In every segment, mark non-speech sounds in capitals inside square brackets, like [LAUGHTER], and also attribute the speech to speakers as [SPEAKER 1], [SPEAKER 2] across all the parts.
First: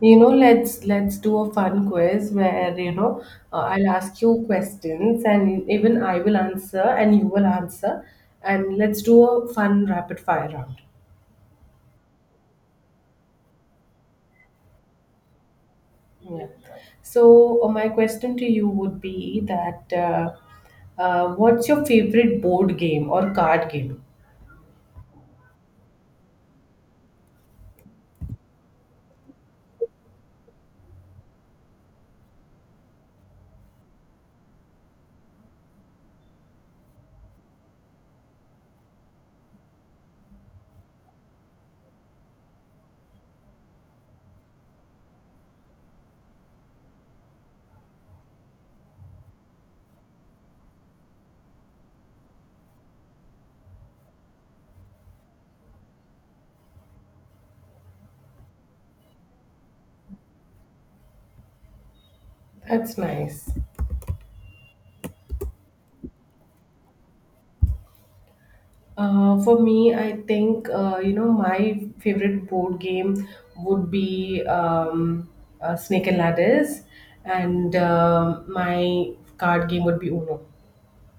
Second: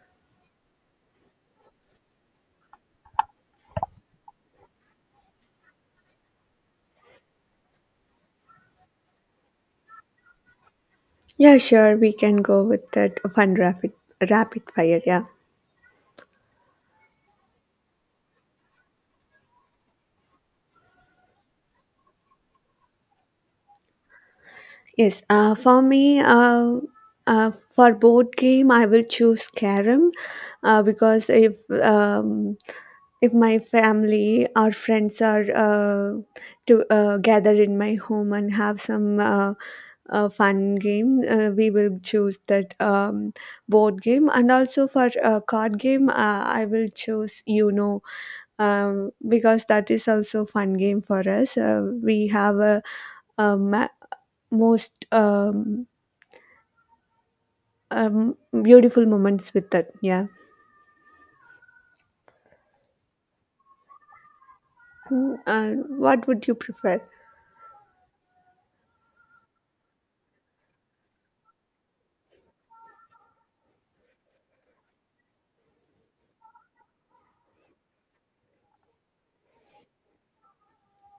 [SPEAKER 1] You know, let's do a fun quiz where, I'll ask you questions and even I will answer and you will answer and let's do a fun rapid fire round.
[SPEAKER 2] Yeah, sure. We can go with that fun rapid fire. Yeah.
[SPEAKER 1] Yeah. So, my question to you would be that, what's your favorite board game or card game?
[SPEAKER 2] Yes. For me, uh, for board game, I will choose Carom, because um, if my family or friends are to gather in my home and have some fun game, we will choose that board game. And also for card game, I will choose Uno because that is also fun game for us. We have a ma- most beautiful moments with that. Yeah.
[SPEAKER 1] That's nice.
[SPEAKER 2] Hmm, what would you prefer? [LAUGHS]
[SPEAKER 1] For me, I think, my favorite board game would be, Snake and Ladders, and my card game would be Uno.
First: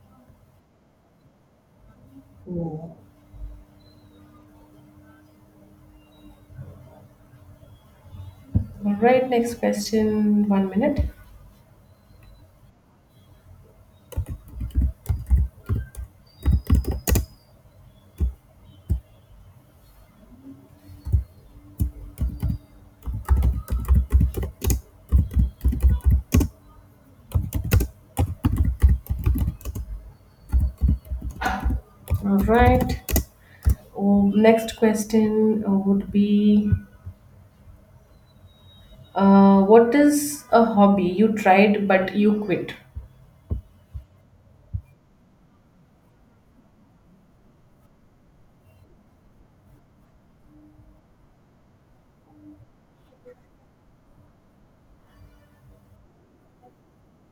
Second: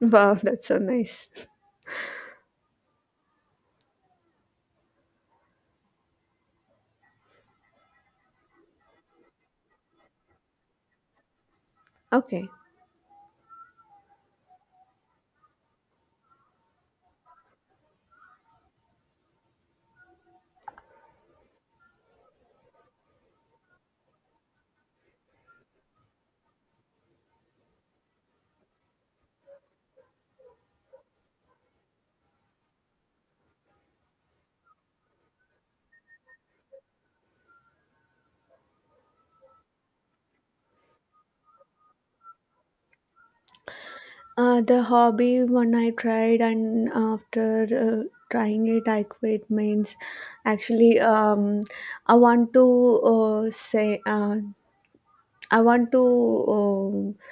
[SPEAKER 2] Wow, that's so nice.
[SPEAKER 1] Ooh. All right, next question. 1 minute.
[SPEAKER 2] Okay.
[SPEAKER 1] All right. Oh, next question would be, what is a hobby you tried but you quit?
[SPEAKER 2] The hobby one I tried and after trying it I quit means actually I want to uh, say uh, I want to uh,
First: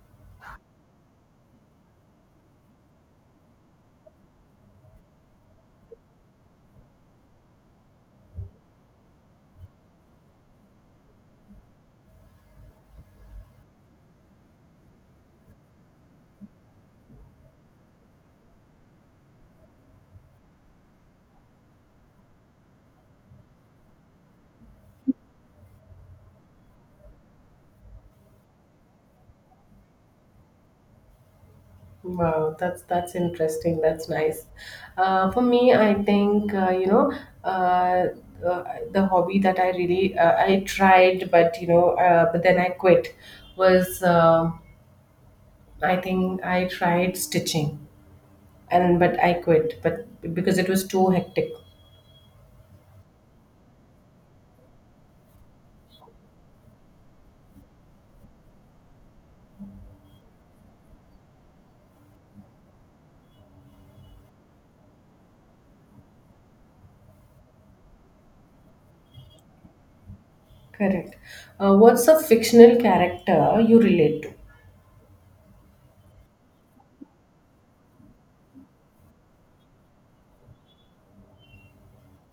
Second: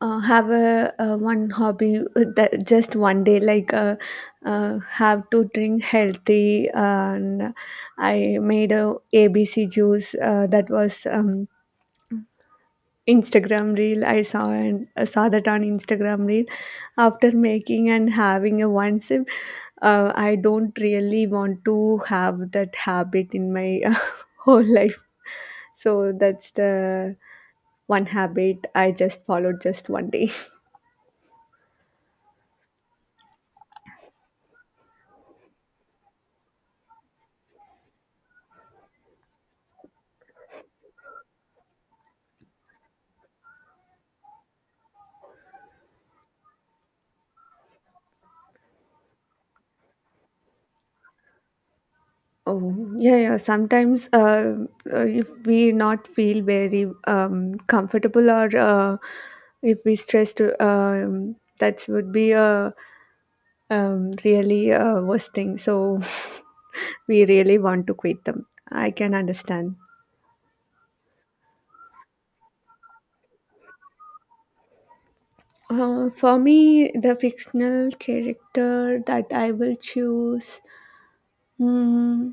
[SPEAKER 2] have a one hobby with that just one day like have to drink healthy, and I made a abc juice that was instagram reel I saw, and saw that on instagram reel. After making and having a one sip, I don't really want to have that habit in my [LAUGHS] whole life, so that's the one habit I just followed just one day.
[SPEAKER 1] Wow, that's interesting. That's nice. For me, I think, uh, uh, the hobby that I tried, but then I quit. Was, I think I tried stitching, and but I quit, but because it was too hectic.
[SPEAKER 2] Oh, yeah, yeah. Sometimes, if we not feel very comfortable or if we stressed, that would be a really worst thing. So [LAUGHS] we really want to quit them. I can understand.
[SPEAKER 1] Correct. What's a fictional character you relate
[SPEAKER 2] For me, the fictional character that I will choose. Hmm,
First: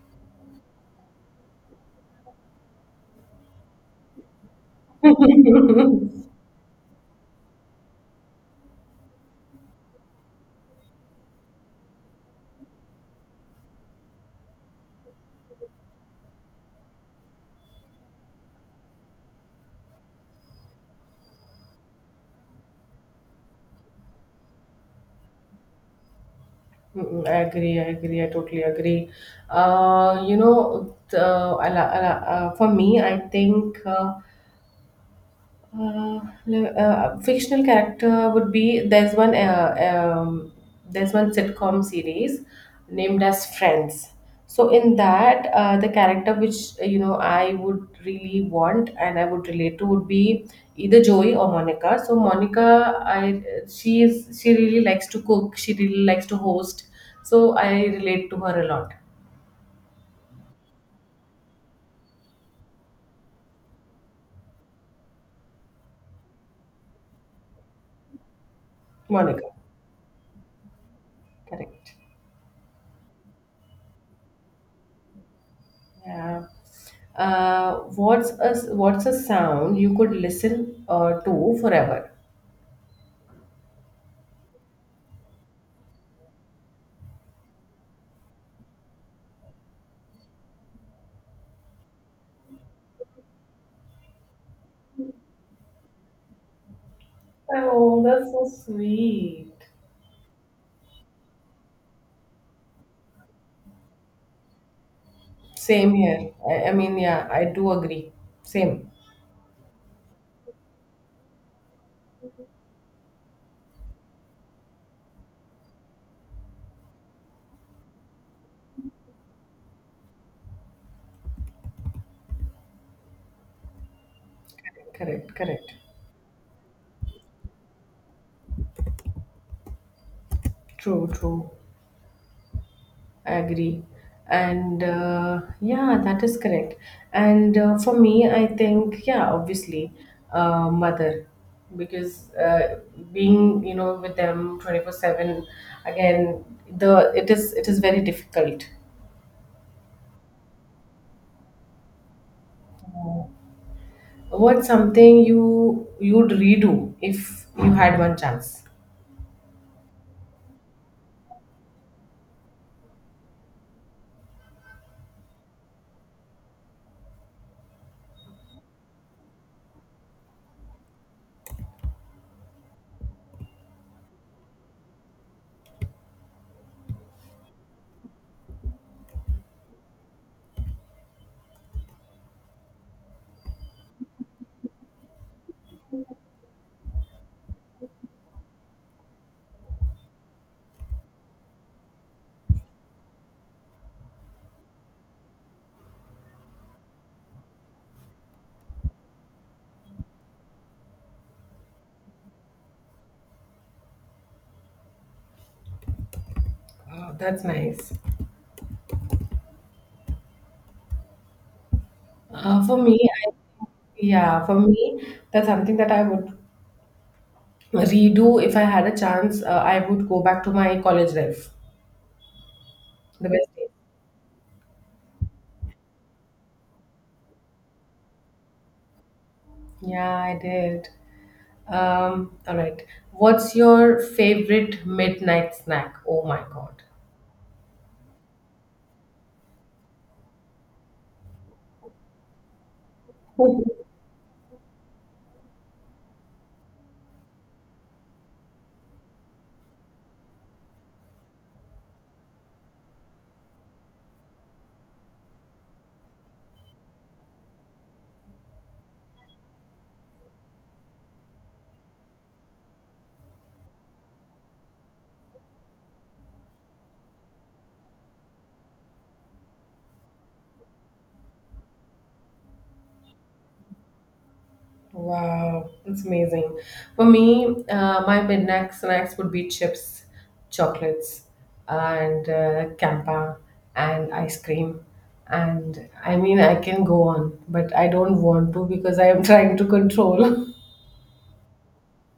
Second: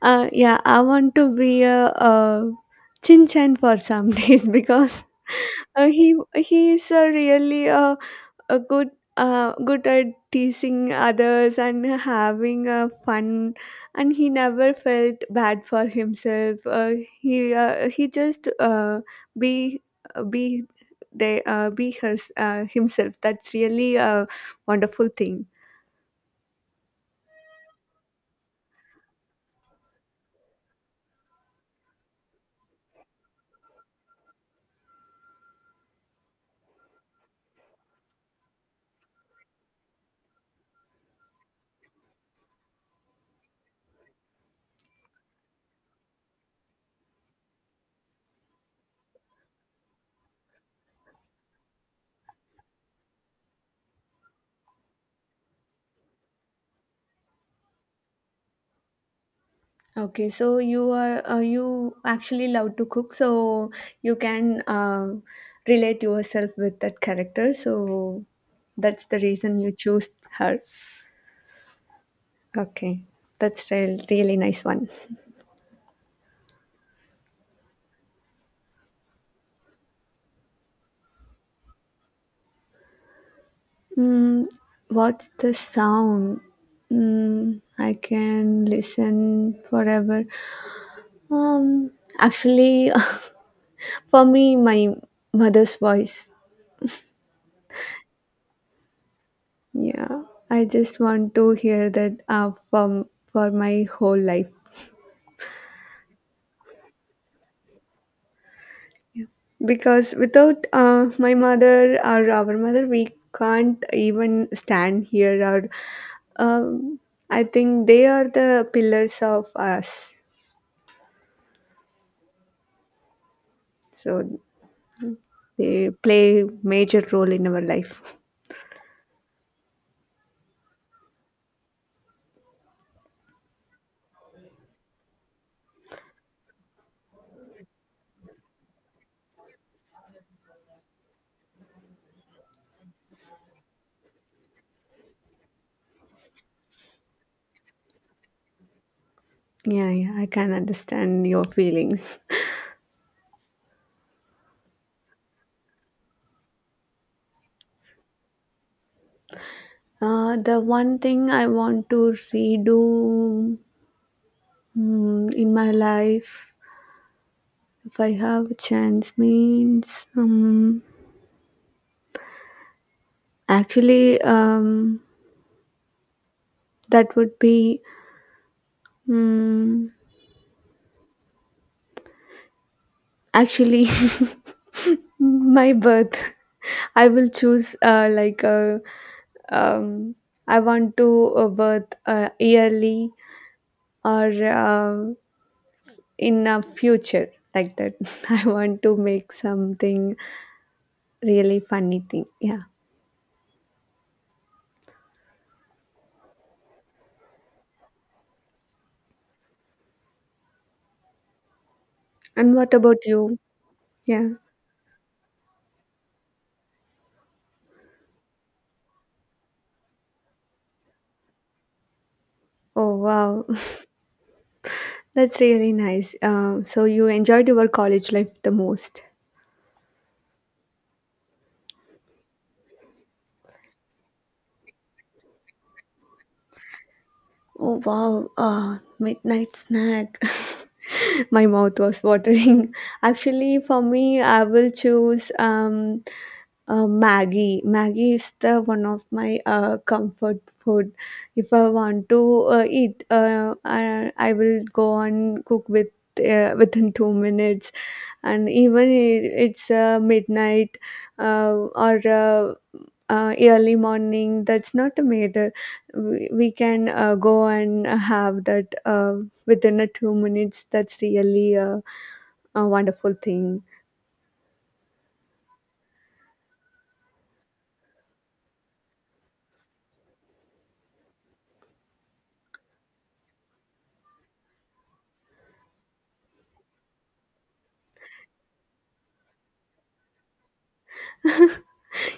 [SPEAKER 2] Yeah, I want to be Chin Chan for some [LAUGHS] days, because uh,
[SPEAKER 1] to?
[SPEAKER 2] he
[SPEAKER 1] [LAUGHS]
[SPEAKER 2] he is a really a good good at teasing others and having a fun, and he never felt bad for himself. He just be uh, be be himself. That's really a wonderful thing.
[SPEAKER 1] Mm, I agree. I agree. I totally agree. You know, the, I la- For me, I think, fictional character would be, there's one sitcom series named as Friends. So in that, the character which, I would really want and I would relate to would be either Joey or Monica. So Monica, I she is she really likes to cook. She really likes to host. So I relate to her a lot.
[SPEAKER 2] Okay, so you are you actually love to cook, so you can relate yourself with that character. So that's the
[SPEAKER 1] Monica,
[SPEAKER 2] reason you choose her.
[SPEAKER 1] correct.
[SPEAKER 2] Okay, that's really nice one.
[SPEAKER 1] Yeah. Uh, what's a sound you could listen to forever?
[SPEAKER 2] Mm, what's the sound? Mm, I can listen forever. Um, Actually, [LAUGHS] for me, my mother's voice.
[SPEAKER 1] Oh, that's so sweet.
[SPEAKER 2] Yeah, I just want to hear that from for my whole life,
[SPEAKER 1] Same here. I mean, yeah, I do agree. Same.
[SPEAKER 2] because without my mother or our mother, we can't even stand here. Or um, I think they are the pillars of us, so
[SPEAKER 1] Correct, correct.
[SPEAKER 2] they play major role in our life.
[SPEAKER 1] True, true. I agree. And yeah, that is correct. And for me, I think, yeah, obviously, mother, because, being, with them 24/7, again, the it is very difficult.
[SPEAKER 2] Yeah, yeah, I can understand your feelings.
[SPEAKER 1] What's something you'd redo if you had one chance?
[SPEAKER 2] The one thing I want to redo in my life. If I have a chance means actually that would be um, actually [LAUGHS] my birth. I will choose like um, I want to birth yearly or in a future like that. [LAUGHS] I want to make something really funny thing. Yeah.
[SPEAKER 1] Oh, that's nice.
[SPEAKER 2] And
[SPEAKER 1] Uh,
[SPEAKER 2] what
[SPEAKER 1] for me,
[SPEAKER 2] about you?
[SPEAKER 1] I,
[SPEAKER 2] Yeah.
[SPEAKER 1] yeah, for me, that's something that I would redo, if I had a chance. I would go back to my college life.
[SPEAKER 2] Oh
[SPEAKER 1] The
[SPEAKER 2] wow.
[SPEAKER 1] best days.
[SPEAKER 2] That's really nice. So you enjoyed your college life the most.
[SPEAKER 1] Yeah, I did. All right. What's your favorite midnight snack? Oh my God.
[SPEAKER 2] Oh wow, midnight snack. [LAUGHS] My mouth was watering. [LAUGHS] Actually, for
[SPEAKER 1] [LAUGHS]
[SPEAKER 2] me, I will choose Maggie. Maggie is the one of my comfort food. If I want to eat, I will go and cook with within 2 minutes. And even it's midnight uh, or early morning, that's not a matter. We can go and have that within a 2 minutes. That's really a wonderful thing.
[SPEAKER 1] Wow, it's amazing. For me, my midnight snacks would be chips, chocolates, and campa, and ice cream. And I mean, I can go on, but I don't want to because I am [LAUGHS] trying to control. [LAUGHS]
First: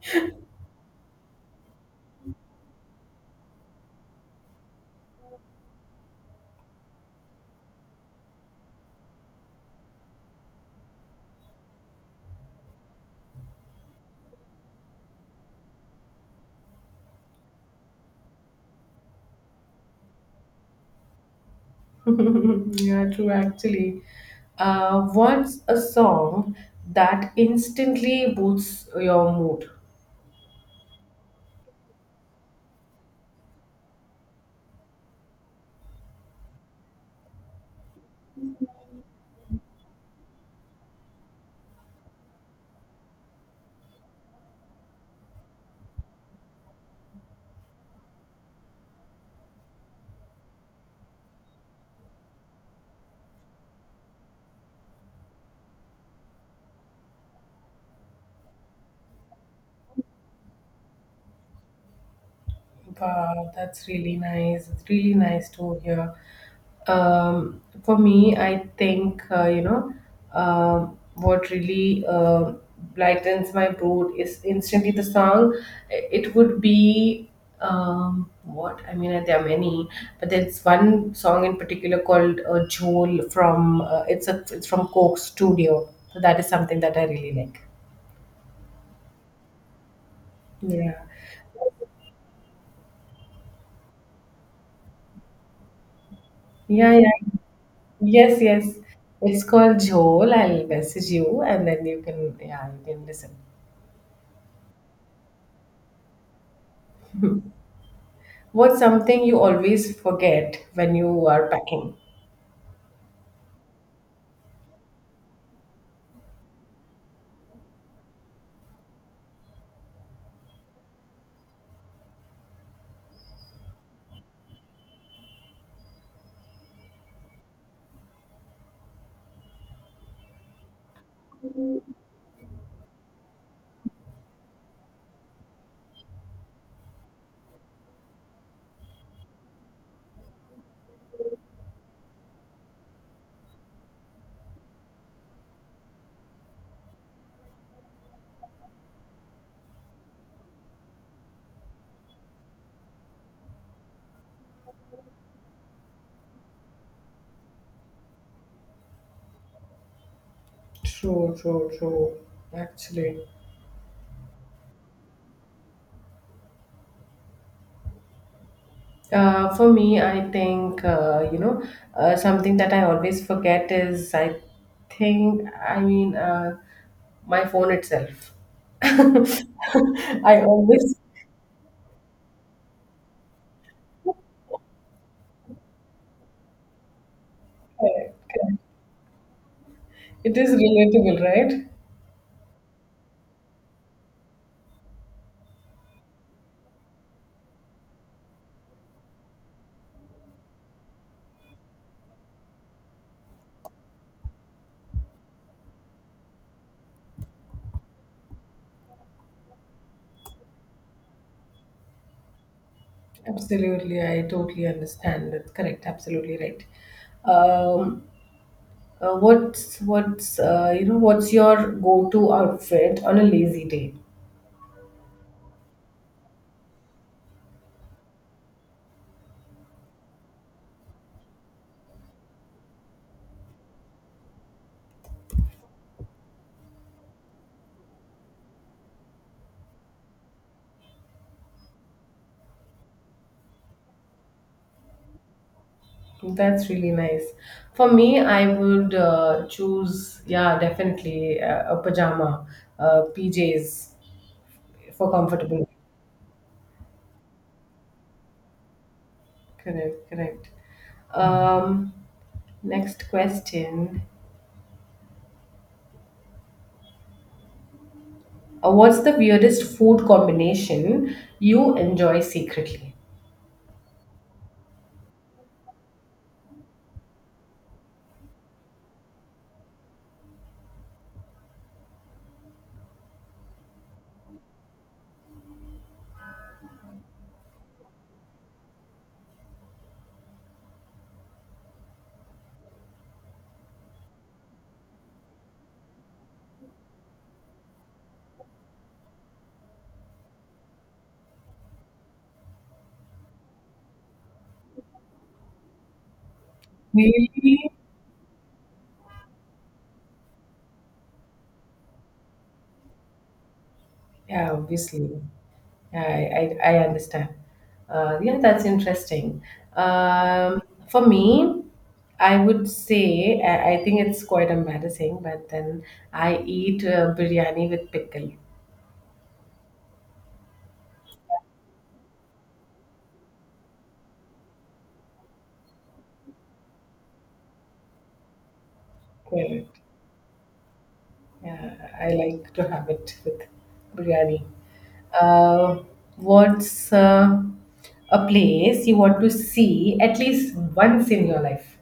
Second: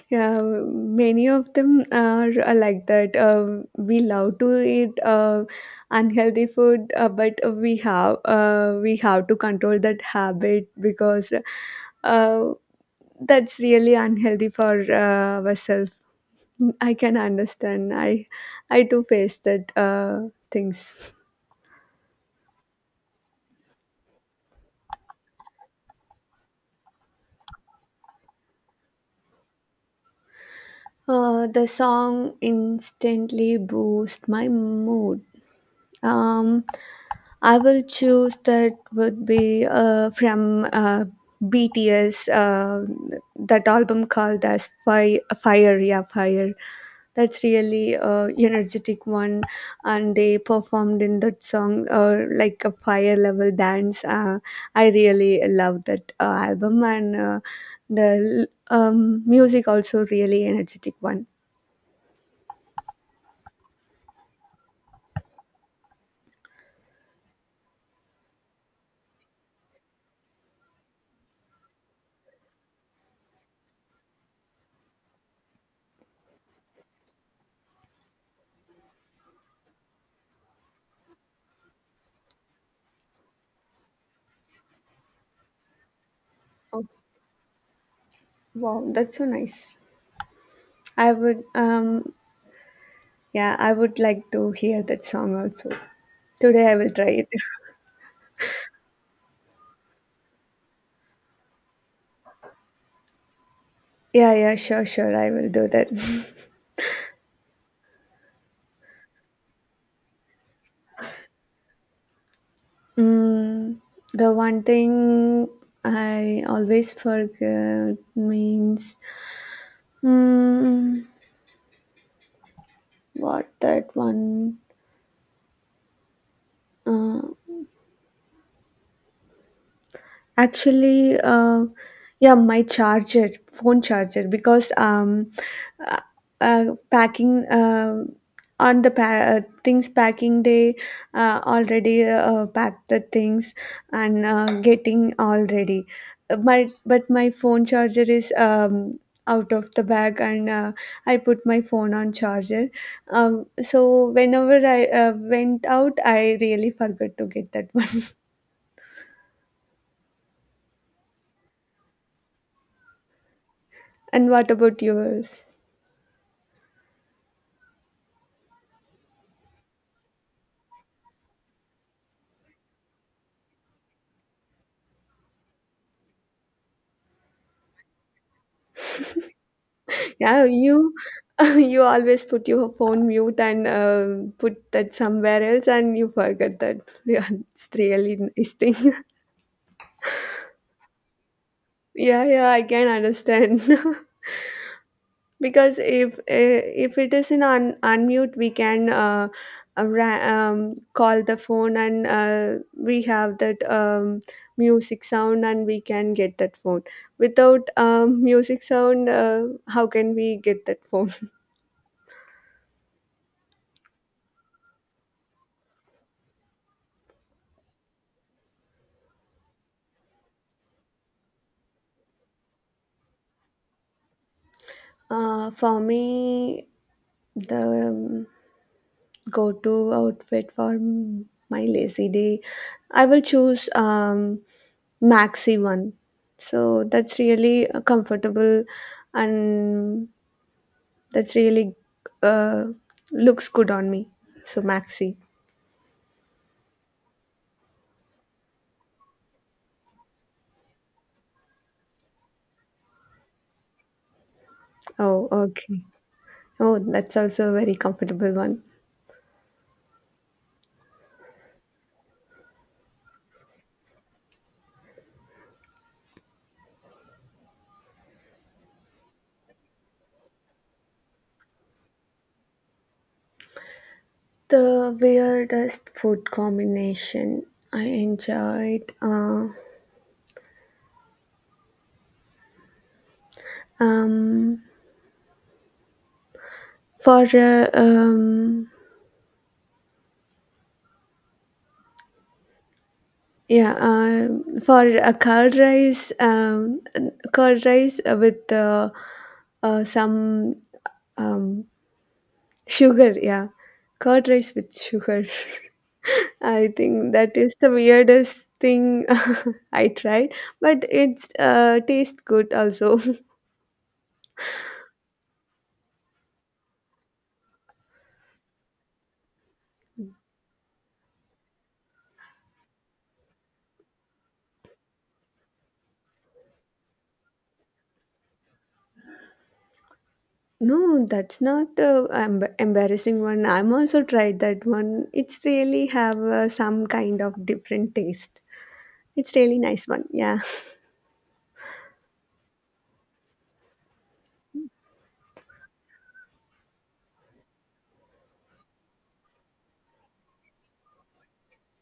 [SPEAKER 2] Yeah, many of them are like that. We love to eat unhealthy food, but we have to control that habit, because uh, that's really unhealthy for ourselves. I can understand. I too face that things.
[SPEAKER 1] [LAUGHS] Yeah, true, actually. What's a song that instantly boosts your mood?
[SPEAKER 2] Uh, the song instantly boosts my mood. Um, I will choose that would be from BTS, that album called as Fire. That's really energetic one, and they performed in that song like a fire level dance. I really love that album, and the music also really energetic one.
[SPEAKER 1] Wow, that's really nice. It's really nice to hear. For me, I think, what really lightens my mood is instantly the song. It would be, what I mean. There are many, but there's one song in particular called "Joel" from it's from Coke Studio. So that is something
[SPEAKER 2] Oh,
[SPEAKER 1] that I really like.
[SPEAKER 2] wow, that's so nice.
[SPEAKER 1] Yeah,
[SPEAKER 2] I would yeah, I would like to hear that song also. Today I will
[SPEAKER 1] yeah,
[SPEAKER 2] try
[SPEAKER 1] yeah.
[SPEAKER 2] it. [LAUGHS]
[SPEAKER 1] Yes, yes. It's called Jhol. I'll message you and then you can yeah, you can listen.
[SPEAKER 2] Yeah, yeah, sure, sure, I will do that. [LAUGHS]
[SPEAKER 1] What's something you always forget when you are packing?
[SPEAKER 2] Mm, the one thing I always forget means mm, what that one. Uh, Actually, uh, yeah, my phone charger, because uh, uh, packing things packing, day, already packed the things, and getting already. My phone charger is out of the bag, and I put my phone on charger. So whenever I went out, I really forgot to get that one.
[SPEAKER 1] True, true, true. Actually.
[SPEAKER 2] [LAUGHS] And what about yours?
[SPEAKER 1] For me, I think, something that I always forget is I think I mean, my phone itself. [LAUGHS] I
[SPEAKER 2] Yeah, you
[SPEAKER 1] always
[SPEAKER 2] [LAUGHS] you always put your phone mute and put that somewhere else, and you forget that. [LAUGHS] Yeah, it's
[SPEAKER 1] forget.
[SPEAKER 2] really nice thing.
[SPEAKER 1] It is relatable, right?
[SPEAKER 2] [LAUGHS] Yeah, yeah, I can understand [LAUGHS] because if it is in unmute, we can call the phone, and we have that music sound, and we can get that phone. Without music sound, how can we get that phone? [LAUGHS]
[SPEAKER 1] Absolutely, I totally understand. That's correct. Absolutely right. Um, what's your go-to outfit on a lazy day?
[SPEAKER 2] For me. The go-to outfit for my lazy day, I will choose maxi one. So that's really comfortable, and that's really uh, looks good on me. So maxi.
[SPEAKER 1] That's really nice. For me, I would choose, yeah, definitely, a pajama, PJs for
[SPEAKER 2] Oh
[SPEAKER 1] comfortable.
[SPEAKER 2] okay, oh that's also a very comfortable one.
[SPEAKER 1] Correct, correct. Um, Next question. What's the weirdest food combination you enjoy secretly?
[SPEAKER 2] The weirdest food combination I enjoyed um for Yeah, for a curd rice with some um, sugar. Yeah, curd rice with sugar. [LAUGHS] I think that is
[SPEAKER 1] Really?
[SPEAKER 2] the weirdest thing. [LAUGHS] I tried, but it's tastes good also. [LAUGHS]
[SPEAKER 1] Yeah, obviously. Yeah, I understand. Yeah, that's interesting. Um, for me, I would say, I think it's quite embarrassing, but then I eat biryani with pickle.
[SPEAKER 2] No, that's not embarrassing one. I'm also tried that one. It's really have some kind of different taste. It's really
[SPEAKER 1] Correct.
[SPEAKER 2] nice one. Yeah.
[SPEAKER 1] Yeah, I like to have it with biryani. Uh, what's a place you want to see at least once in your life?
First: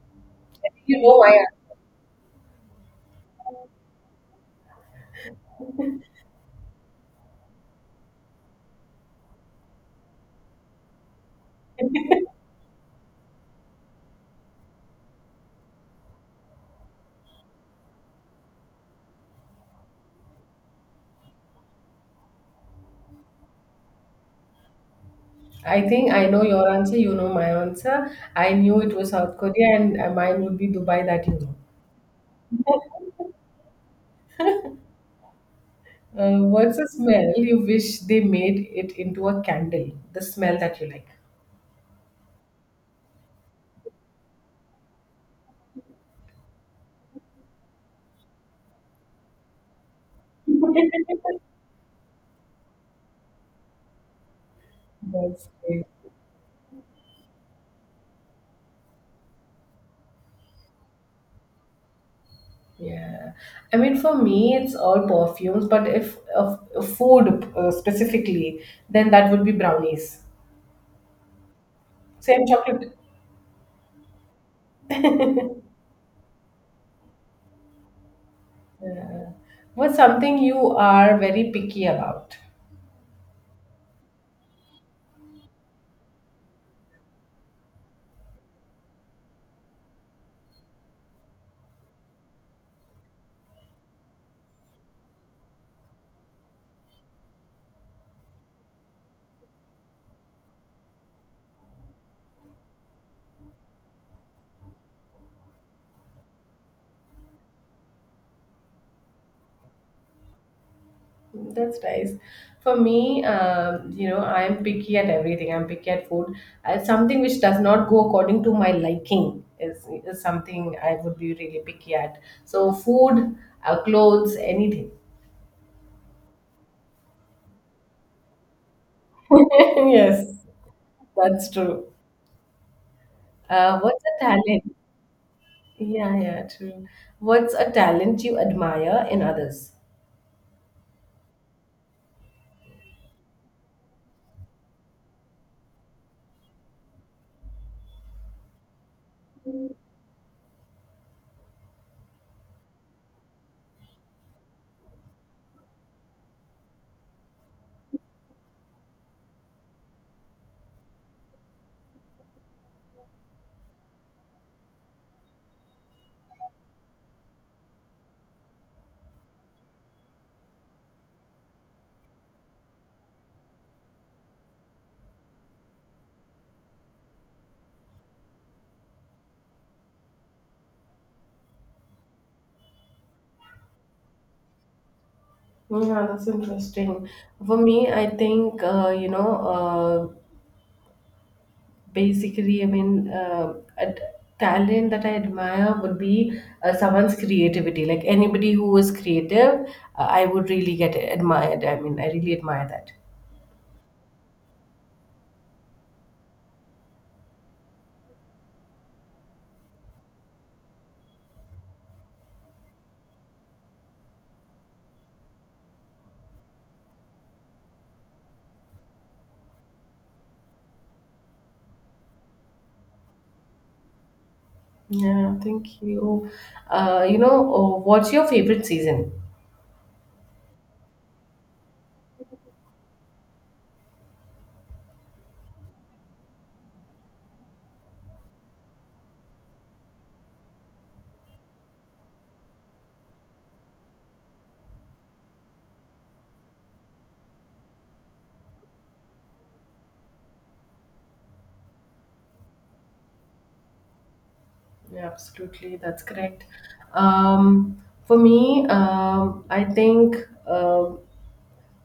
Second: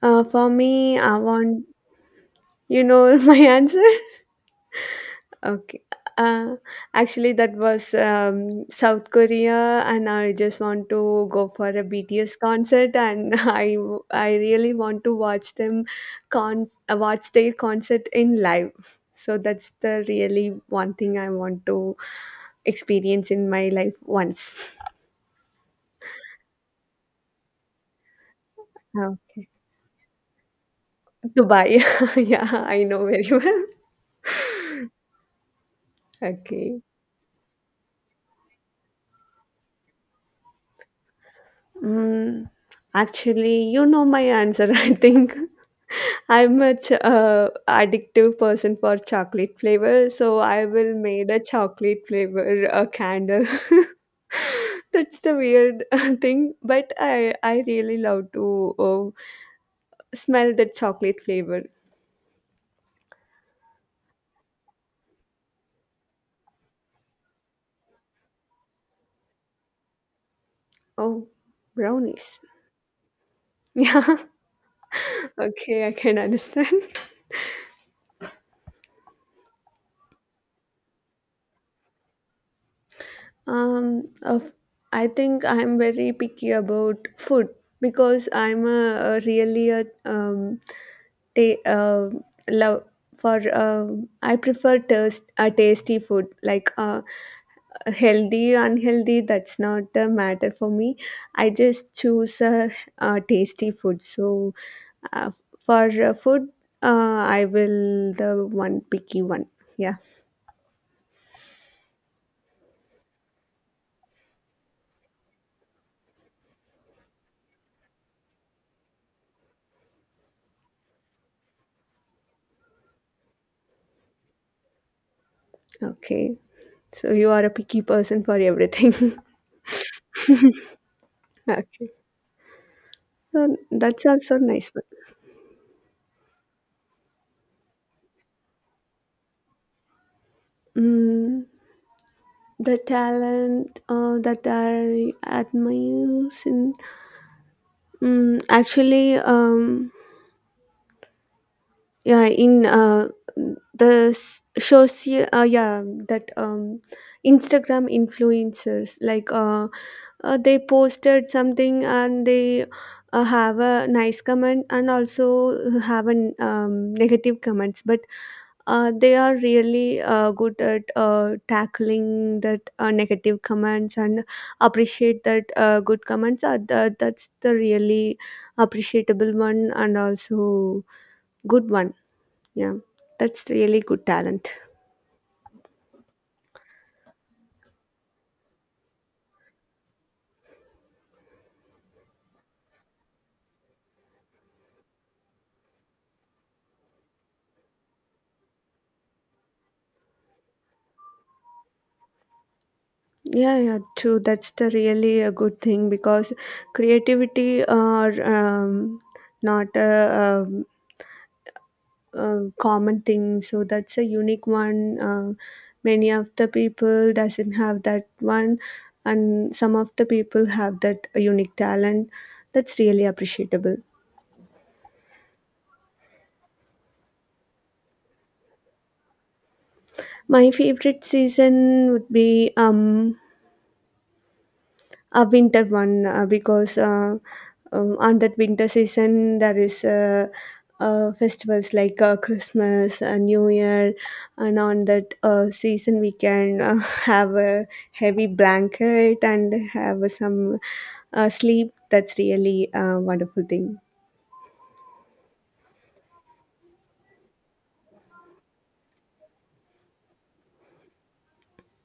[SPEAKER 2] For me,
[SPEAKER 1] You know
[SPEAKER 2] I
[SPEAKER 1] why.
[SPEAKER 2] want you know [LAUGHS] my answer. Okay. Uh, Actually, that was South Korea, and I just want to go for a BTS concert, and [LAUGHS] I really want to watch them, con watch their concert in live. So that's the really one thing I want to experience in my life once.
[SPEAKER 1] I think I know your answer, you know my answer. I knew it was South
[SPEAKER 2] Okay,
[SPEAKER 1] Korea, and mine would be Dubai, that you know.
[SPEAKER 2] Dubai. [LAUGHS] Yeah, I know very well. [LAUGHS]
[SPEAKER 1] What's
[SPEAKER 2] Okay.
[SPEAKER 1] the smell you wish they made it into a candle? The smell that you like.
[SPEAKER 2] Mm, actually, you know my answer, [LAUGHS] I think. I'm a addictive person for chocolate flavor, so I will made a chocolate flavor a candle. [LAUGHS]
[SPEAKER 1] [LAUGHS]
[SPEAKER 2] That's the
[SPEAKER 1] That's
[SPEAKER 2] weird
[SPEAKER 1] great.
[SPEAKER 2] [LAUGHS] thing, but I really love to oh, smell the chocolate flavor.
[SPEAKER 1] Yeah. I mean, for me, it's all perfumes, but if of food specifically, then that would be brownies.
[SPEAKER 2] Oh, brownies.
[SPEAKER 1] Same
[SPEAKER 2] [LAUGHS]
[SPEAKER 1] chocolate.
[SPEAKER 2] Yeah. Okay, I can understand.
[SPEAKER 1] What's something you are very picky about?
[SPEAKER 2] Of, I think I'm very picky about food, because I'm a really ta- uh, love for I prefer taste a tasty food, like healthy unhealthy, that's not the matter for me. I just choose a tasty food. So uh, for food, I will the one picky one. Yeah.
[SPEAKER 1] That's nice. For me, I'm picky at everything. I'm picky at food. Something which does not go according to my liking is something I would be really picky at. So, food, clothes, anything.
[SPEAKER 2] Okay. So you are a picky person for everything. [LAUGHS]
[SPEAKER 1] [LAUGHS] Yes, that's true.
[SPEAKER 2] Okay. So
[SPEAKER 1] What's
[SPEAKER 2] that's
[SPEAKER 1] a
[SPEAKER 2] also
[SPEAKER 1] talent?
[SPEAKER 2] nice one.
[SPEAKER 1] Yeah, yeah, true. What's a talent you admire in others?
[SPEAKER 2] Mm, the talent that I admire in mm, actually yeah in the s- shows you- yeah that instagram influencers like they posted something, and they have a nice comment and also have an negative comments, but they are really good at tackling that negative comments and appreciate that good comments are that that's the really appreciable one, and also good one, yeah, that's really good talent.
[SPEAKER 1] Yeah, that's interesting. For me, I think, basically I mean talent that I admire would be someone's creativity, like anybody who is creative. I would really get admired. I mean, I really admire that.
[SPEAKER 2] Yeah, yeah, true. That's the really a good thing, because creativity are not a common thing. So that's a unique one. Many of the people doesn't have that one, and some of the people have that unique talent. That's really appreciable.
[SPEAKER 1] Yeah, thank you. You know what's your favorite season?
[SPEAKER 2] My favorite season would be um a winter one because on that winter season there is festivals like Christmas, New Year, and on that season we can [LAUGHS] have a heavy blanket and have some sleep. That's really a wonderful thing.
[SPEAKER 1] Yeah, absolutely, that's correct. um, for me, I think, um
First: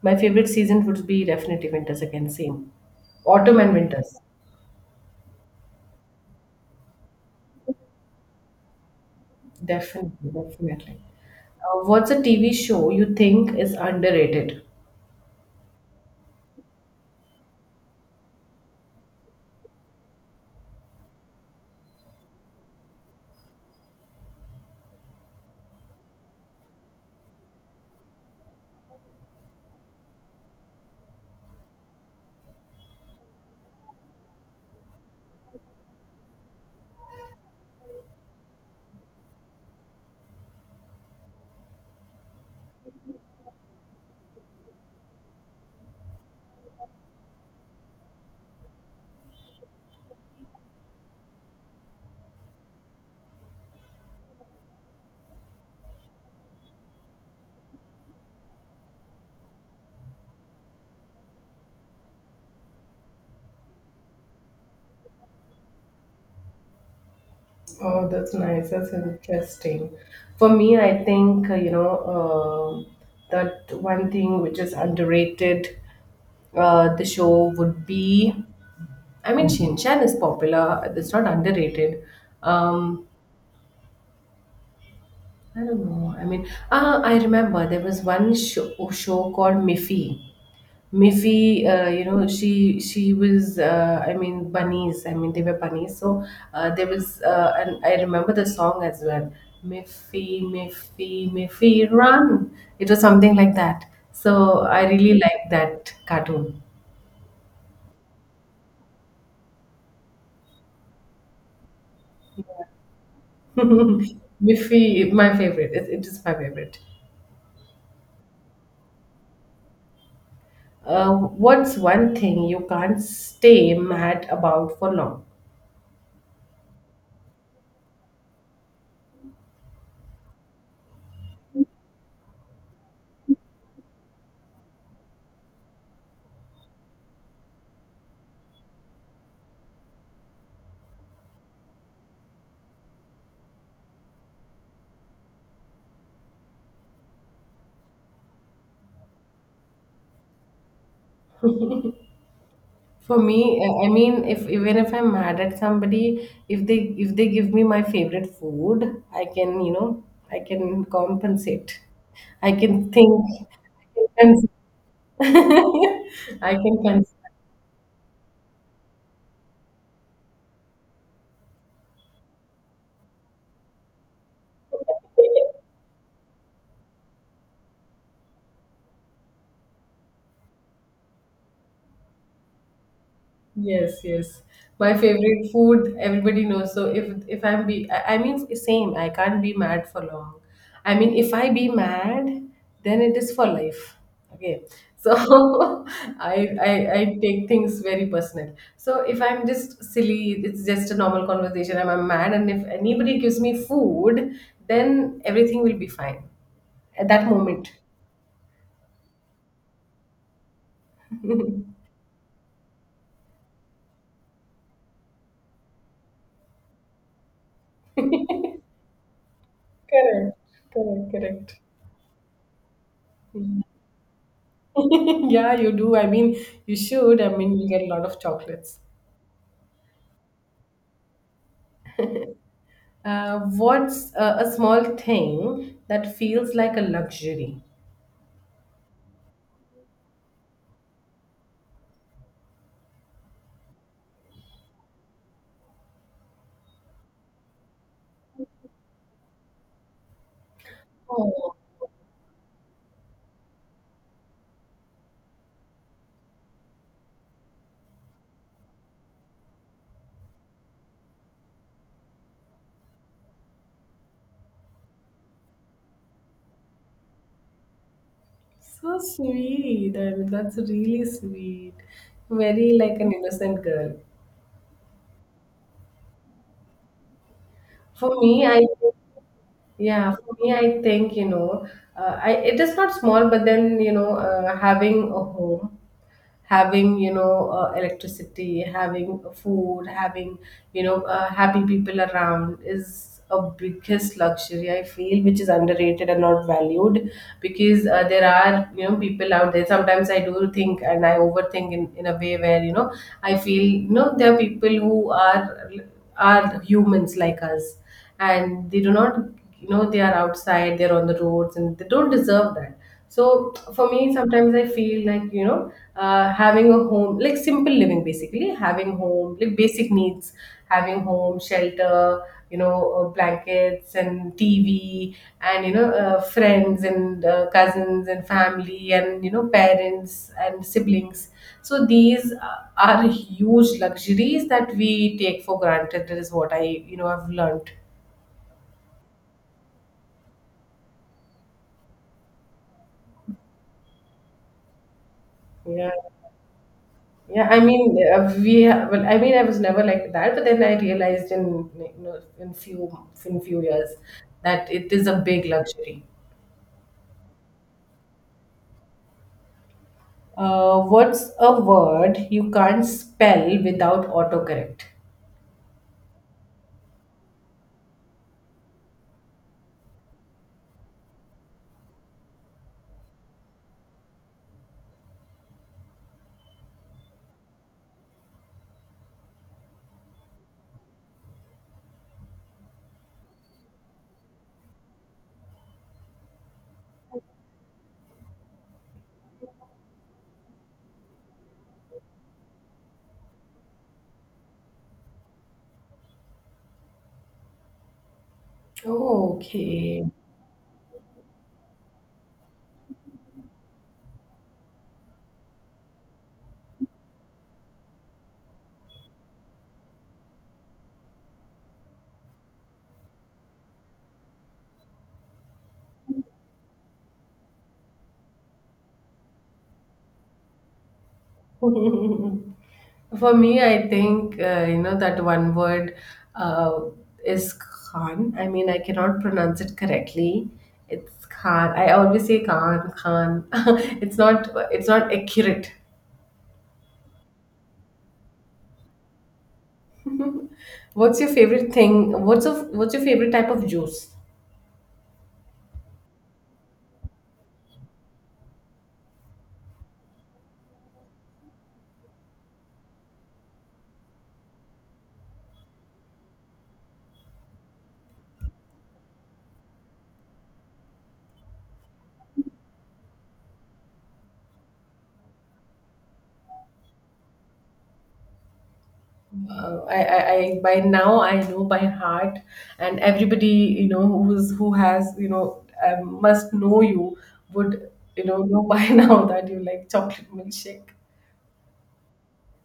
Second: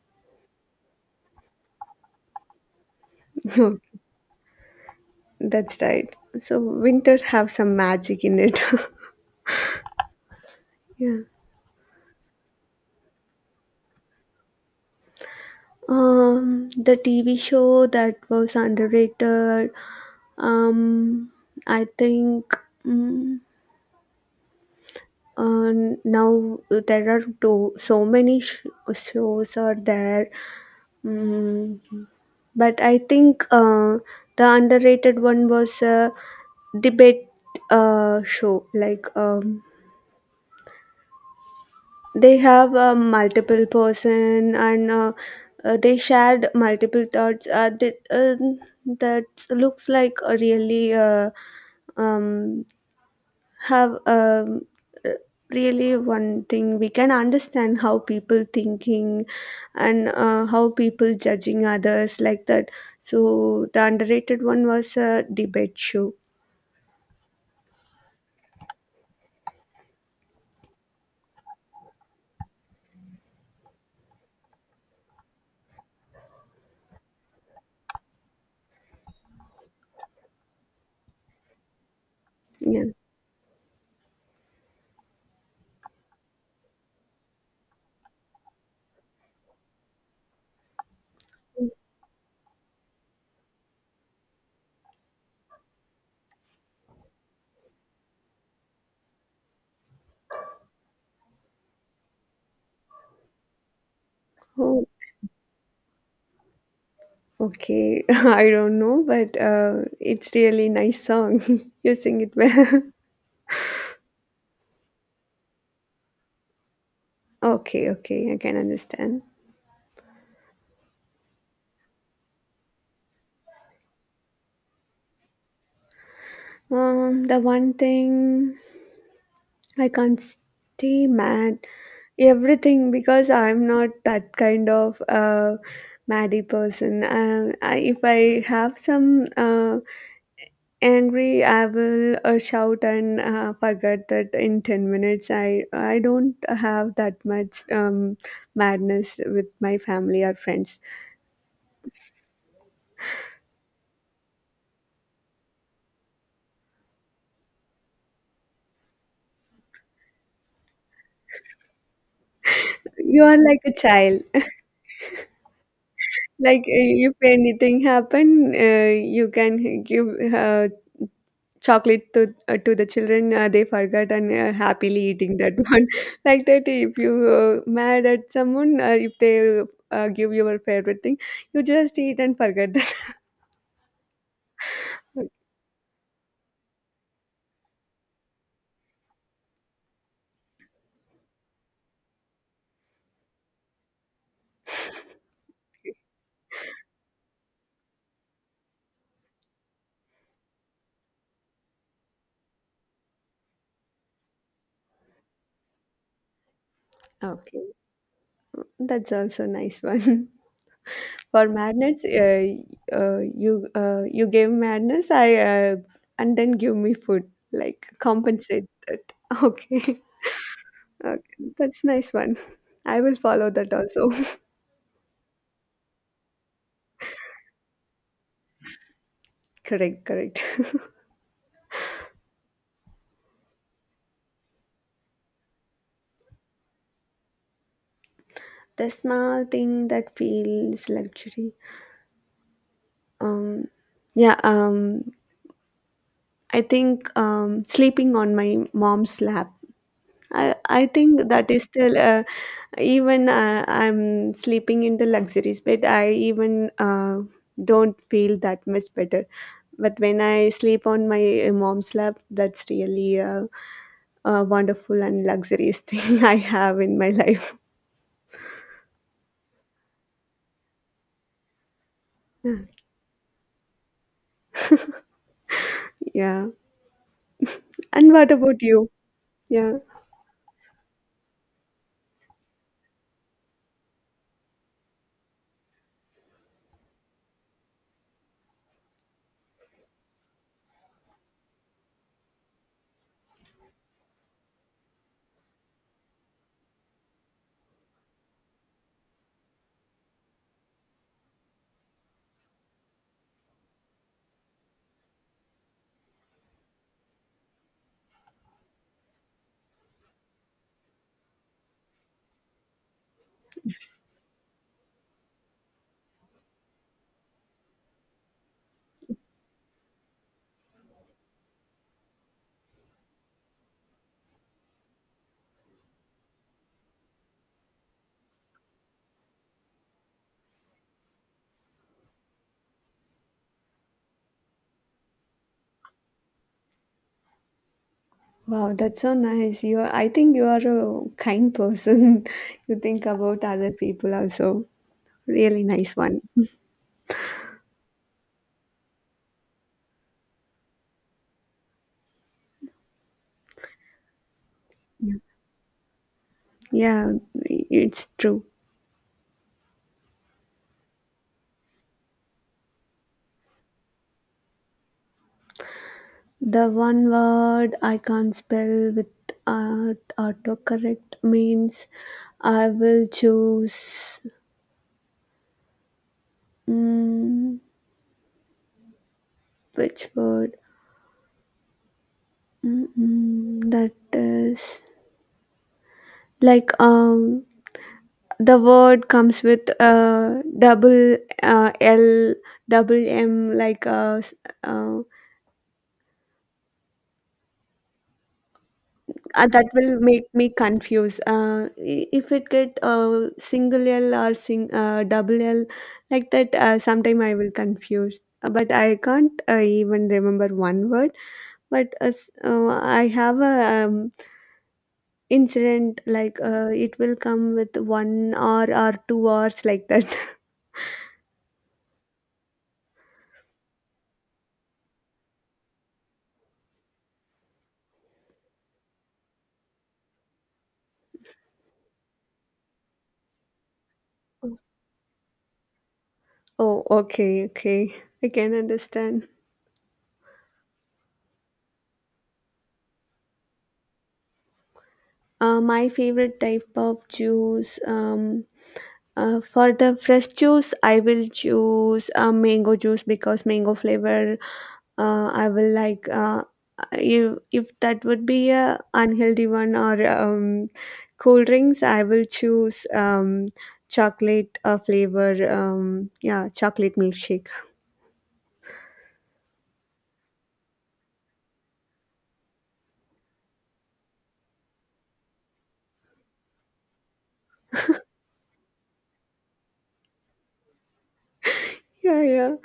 [SPEAKER 1] my favorite season would be definitely winters, again, same, autumn and
[SPEAKER 2] [LAUGHS]
[SPEAKER 1] winters.
[SPEAKER 2] That's right. So winters have some magic in it.
[SPEAKER 1] Definitely, definitely.
[SPEAKER 2] [LAUGHS] Yeah.
[SPEAKER 1] What's a TV show you think is underrated?
[SPEAKER 2] The TV show that was underrated. Um, I think mm, uh, Now there are so many shows are there, mm, but I think the underrated one was a debate show. Like they have a multiple person, and they shared multiple thoughts that looks like a really um, have uh, really one thing we can understand how people thinking, and how people judging others like that. So the underrated one was a debate show.
[SPEAKER 1] Oh, that's nice. That's interesting. For me, I think, that one thing which is underrated, the show would be. I mean, Shin Chan is popular. It's not underrated.
[SPEAKER 2] Yeah.
[SPEAKER 1] Um, I don't know. I mean, I remember there was one show called Miffy. Miffy, she was, I mean, bunnies. I mean, they were bunnies. So there was, and I remember the song as well. Miffy, Miffy, Miffy, run! It was something like that. So
[SPEAKER 2] Oh,
[SPEAKER 1] I really liked that cartoon.
[SPEAKER 2] okay, [LAUGHS] I don't know, but it's really nice song. [LAUGHS] You sing it well.
[SPEAKER 1] [LAUGHS] Miffy, my favorite. It is my favorite.
[SPEAKER 2] [LAUGHS] Okay, okay, I can understand.
[SPEAKER 1] Uh, what's one thing you can't stay mad about for long?
[SPEAKER 2] The one thing I can't stay mad everything, because I'm not that kind of maddy person. I, if I have some angry, I will shout and forget that in 10 minutes. I don't have that much madness with my family or friends.
[SPEAKER 1] For me, I mean, if even if I'm mad at somebody, if they give me my favorite food, I can compensate. I can
[SPEAKER 2] You
[SPEAKER 1] think.
[SPEAKER 2] are like a
[SPEAKER 1] I
[SPEAKER 2] child.
[SPEAKER 1] can cons- [LAUGHS] I
[SPEAKER 2] Like
[SPEAKER 1] can
[SPEAKER 2] if
[SPEAKER 1] consider.
[SPEAKER 2] anything happen, you can give uh, chocolate to the children. They forgot and happily eating that [LAUGHS] one. Like that, if you mad at someone, if they give your favorite thing, you just eat and forget that.
[SPEAKER 1] Yes, yes. My favorite food, everybody knows. So if I'm be, I mean same. I can't be mad for long. I mean, if I be mad, then it is for life. Okay. So [LAUGHS] I take things very personal. So if I'm just silly, it's just a normal conversation. I'm mad, and if anybody gives me food, then everything will be fine at
[SPEAKER 2] [LAUGHS]
[SPEAKER 1] that
[SPEAKER 2] Okay,
[SPEAKER 1] moment.
[SPEAKER 2] that's also nice one. [LAUGHS] For madness, you you gave madness. I And then give me food. Like compensate that. [LAUGHS] Okay.
[SPEAKER 1] Correct. Correct.
[SPEAKER 2] Okay,
[SPEAKER 1] Correct.
[SPEAKER 2] that's nice one. I will follow that also.
[SPEAKER 1] [LAUGHS] Yeah, you do. I mean, you should. I mean, you get a lot of chocolates.
[SPEAKER 2] [LAUGHS] Correct, correct.
[SPEAKER 1] What's a small thing that feels like a luxury?
[SPEAKER 2] [LAUGHS] The small thing that feels luxury. Um, yeah. I think sleeping on my mom's lap. I think that
[SPEAKER 1] Oh,
[SPEAKER 2] is still even I'm sleeping in the luxuries bed. I even don't feel that much better. But when I sleep on my mom's lap, that's a wonderful and luxurious [LAUGHS] thing I have in my life.
[SPEAKER 1] so sweet. I mean, that's really sweet. Very like an innocent girl.
[SPEAKER 2] Yeah. And
[SPEAKER 1] For
[SPEAKER 2] what
[SPEAKER 1] me,
[SPEAKER 2] about
[SPEAKER 1] I
[SPEAKER 2] you? Yeah.
[SPEAKER 1] yeah, for me, I think, you know, I it is not small, but then having a home, having electricity, having food, having happy people around is a biggest luxury I feel, which is underrated and not valued, because there are, people out there. Sometimes I do think, and I overthink in a way where, I feel, there are people who are humans like us, and they do not, they are outside, they're on the roads, and they don't deserve that. So for me, sometimes I feel like having a home, like simple living, basically having home like basic needs, having home shelter, blankets and TV, and friends, and cousins and family, and parents and siblings. So these are huge luxuries that we take for granted. That is what I you know I've learned.
[SPEAKER 2] Wow, that's so nice. You are, I think you are a kind person. [LAUGHS] You think about other people also. Really
[SPEAKER 1] Yeah,
[SPEAKER 2] nice one.
[SPEAKER 1] yeah. I mean, well, I mean, I was never like that, but then I realized in like, in few years that it is a big luxury.
[SPEAKER 2] Yeah, it's true.
[SPEAKER 1] What's a word you can't spell without autocorrect?
[SPEAKER 2] The one word I can't spell with art, autocorrect means I will choose. Mm, which word? Mm-mm, that is like the word comes with double L, double M, like uh,
[SPEAKER 1] Oh,
[SPEAKER 2] that will
[SPEAKER 1] okay.
[SPEAKER 2] make me confuse. If it get single L or sing double L, like that, sometime I will confuse. But I can't even remember one word. But I have a incident like it will come with one hour or 2 hours like that.
[SPEAKER 1] [LAUGHS] For me, I think that one word uh, is Khan. I mean, I cannot pronounce it correctly. It's Khan. I always say Khan, Khan. [LAUGHS] It's not accurate.
[SPEAKER 2] [LAUGHS] Oh, okay, okay, I can understand.
[SPEAKER 1] What's your favorite thing? What's your favorite type of juice?
[SPEAKER 2] My favorite type of juice. For the fresh juice, I will choose mango juice because mango flavor. I will like if that would be a unhealthy one or cool drinks. I will choose chocolate flavor. Yeah, chocolate milkshake.
[SPEAKER 1] I by now I know by heart, and everybody, you know, who has, must know, you would know by [LAUGHS] now that you like chocolate milkshake.
[SPEAKER 2] Yeah, yeah.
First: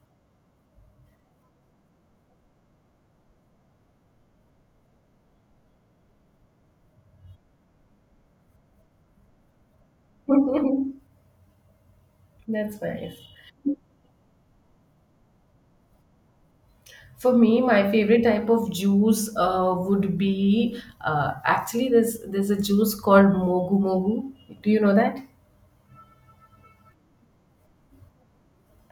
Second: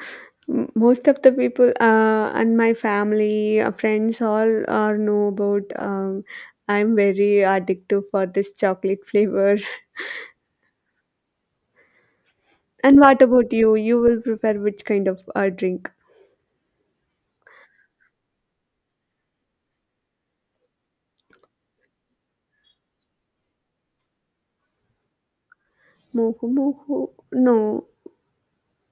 [SPEAKER 2] Most of the people and my family friends all are know about I'm very addictive for this chocolate flavor.
[SPEAKER 1] [LAUGHS] That's
[SPEAKER 2] [LAUGHS] And
[SPEAKER 1] nice.
[SPEAKER 2] what about you, you will prefer which kind of drink?
[SPEAKER 1] For me, my favorite type of juice would be actually, there's a juice called mogu mogu. Do you know that?
[SPEAKER 2] Moho moho, no.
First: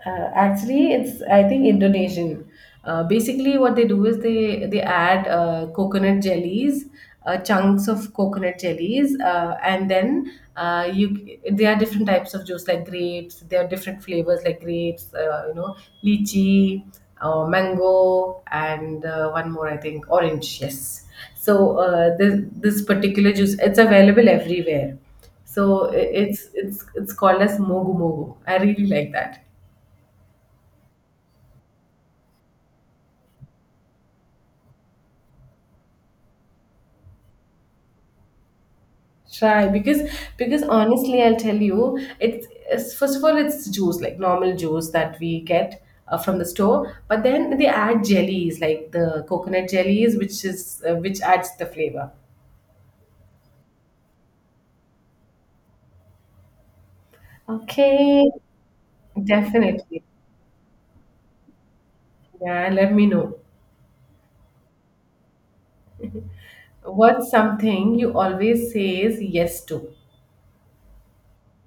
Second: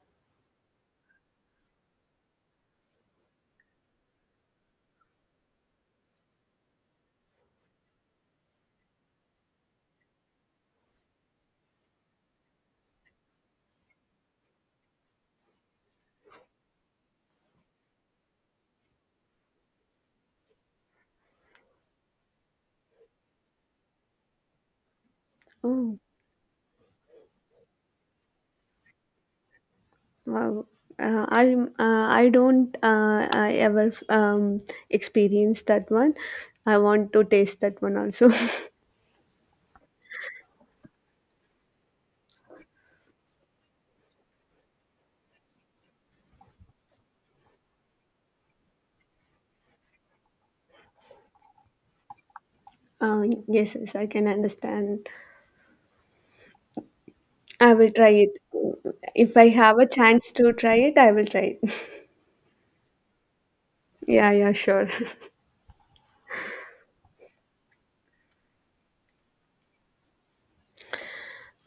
[SPEAKER 1] Actually, it's I think Indonesian. Basically, what they do is they add coconut jellies, chunks of coconut jellies, and then you there are different types of juice like grapes. There are different flavors like grapes, lychee, mango, and one more I think orange. Yes. So this particular juice, it's available everywhere. So
[SPEAKER 2] Oh
[SPEAKER 1] it's called as mogu mogu. I really like that.
[SPEAKER 2] wow. I don't I ever experience that one. I want to taste that one also.
[SPEAKER 1] Try, because honestly, I'll tell you, it's first of all it's juice like normal juice that we get from the store, but then they add jellies like the coconut jellies, which adds the flavor.
[SPEAKER 2] [LAUGHS] Yes, yes, I can understand. I will try
[SPEAKER 1] Okay,
[SPEAKER 2] it. If I have a
[SPEAKER 1] definitely.
[SPEAKER 2] chance to try it, I will try it. [LAUGHS]
[SPEAKER 1] Yeah, let me know.
[SPEAKER 2] Yeah, yeah, sure.
[SPEAKER 1] What's something you always says yes to?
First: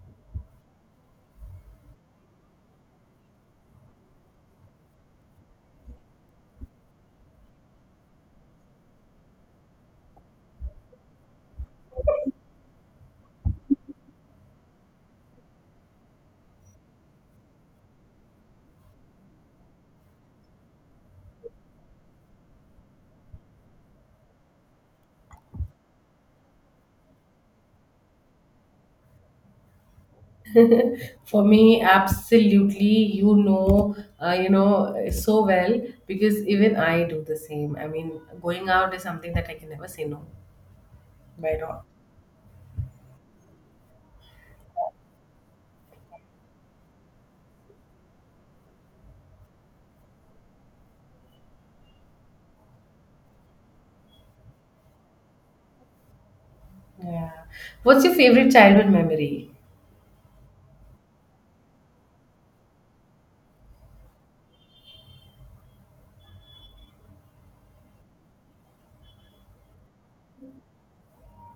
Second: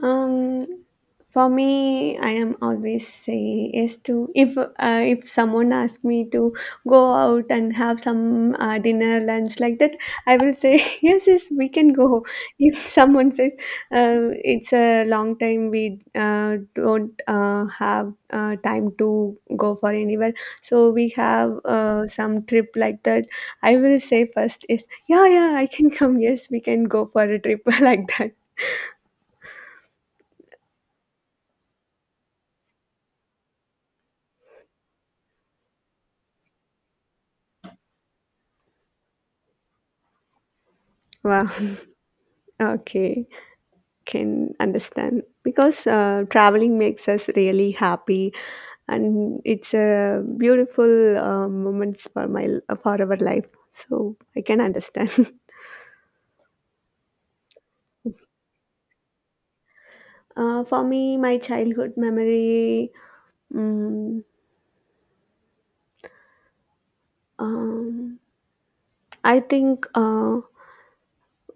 [SPEAKER 2] Um, for me, I am always say yes to if someone asks me to go out and have some dinner, lunch like that, I will say [LAUGHS] yes, yes, we can go. [LAUGHS] If someone says it's a long time, we don't have time to go for anywhere, so we have some trip like that. I will say first is yeah, yeah, I can [LAUGHS] come. Yes, we can go for a trip [LAUGHS] like that.
[SPEAKER 1] For me, absolutely, you know so well, because even I do the same. I mean, going out is something that I can never say no.
[SPEAKER 2] Wow.
[SPEAKER 1] By
[SPEAKER 2] [LAUGHS]
[SPEAKER 1] rock.
[SPEAKER 2] Okay. Can understand because traveling makes us really happy, and it's a beautiful moments for my for our life, so I can understand.
[SPEAKER 1] Yeah. What's your favorite childhood memory?
[SPEAKER 2] [LAUGHS] For me, my childhood memory, mm, um, I think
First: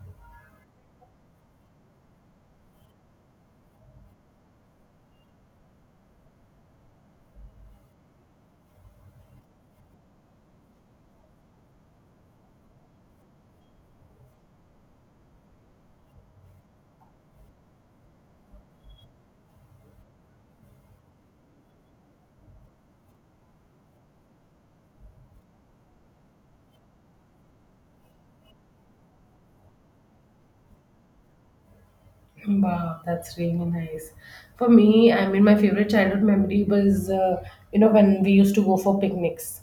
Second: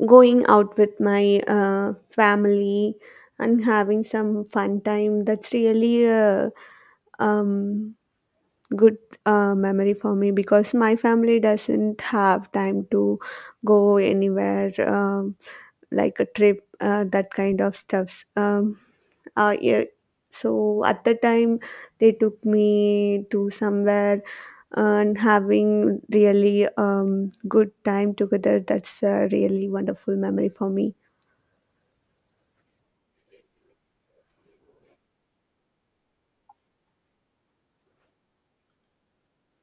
[SPEAKER 2] going out with my family and having some fun time, that's really a um, good memory for me because my family doesn't have time to go anywhere, like a trip that kind of stuffs. Yeah. So at the time they took me to somewhere and having really good time together, that's a really wonderful memory for me.
[SPEAKER 1] Wow, that's really nice. For me, I mean, my favorite childhood memory was, when we used to go for picnics.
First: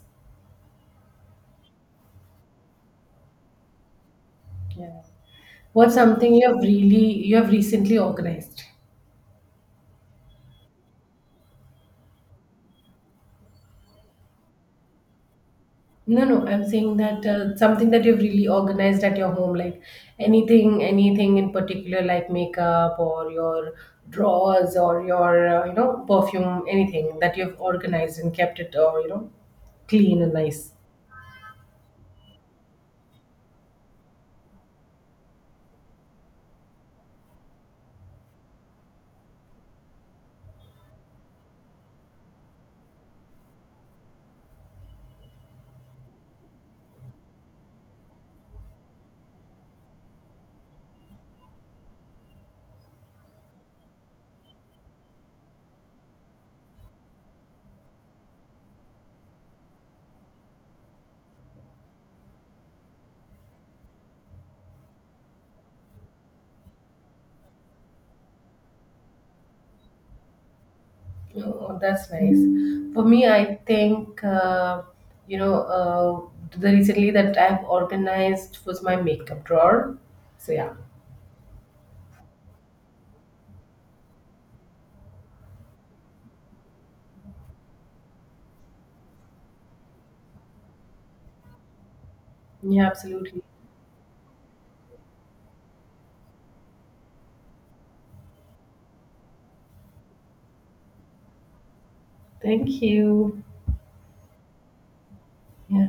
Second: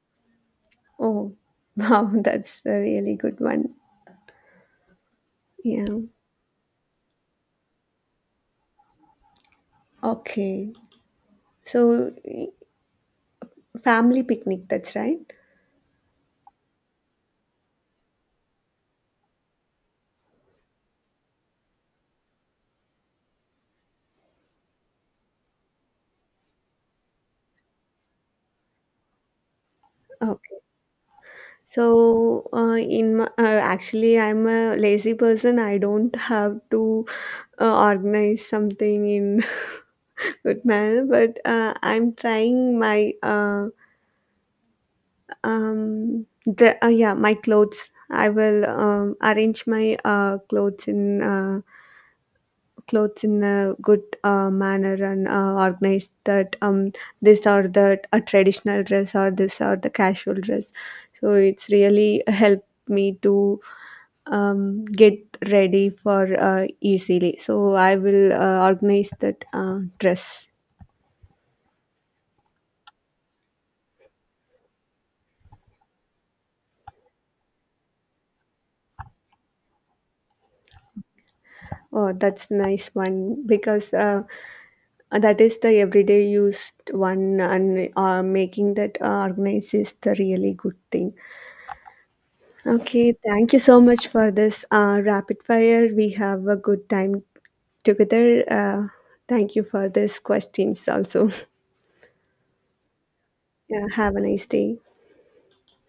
[SPEAKER 2] Oh [LAUGHS] wow, that's a really good one.
[SPEAKER 1] Yeah. What's
[SPEAKER 2] Yeah.
[SPEAKER 1] something you have recently organized?
[SPEAKER 2] Okay, so family picnic, that's right.
[SPEAKER 1] No, no, I'm saying that something that you've really organized at your home, like anything, anything in particular, like makeup or your drawers or your, perfume, anything that you've organized and kept it, or clean and
[SPEAKER 2] Oh.
[SPEAKER 1] nice.
[SPEAKER 2] So, actually, I'm a lazy person. I don't have to organize something in [LAUGHS] good manner, but I'm trying my um, yeah, my clothes. I will arrange my clothes in a good manner, and organize that, this or that a traditional dress or this or the casual dress. So it's really helped me to get ready for easily. So I will organize that dress.
[SPEAKER 1] Oh, that's nice. For me, I think you know uh, the recently that I've organized was my makeup drawer. So yeah,
[SPEAKER 2] Oh, that's nice one because that is the everyday used one, and making that organized is the really good thing.
[SPEAKER 1] yeah,
[SPEAKER 2] Okay,
[SPEAKER 1] absolutely.
[SPEAKER 2] thank you so much for this rapid fire. We have a good time together. Thank you for these questions also. [LAUGHS]
[SPEAKER 1] Thank you.
[SPEAKER 2] Yeah, have a nice day.
[SPEAKER 1] Yeah.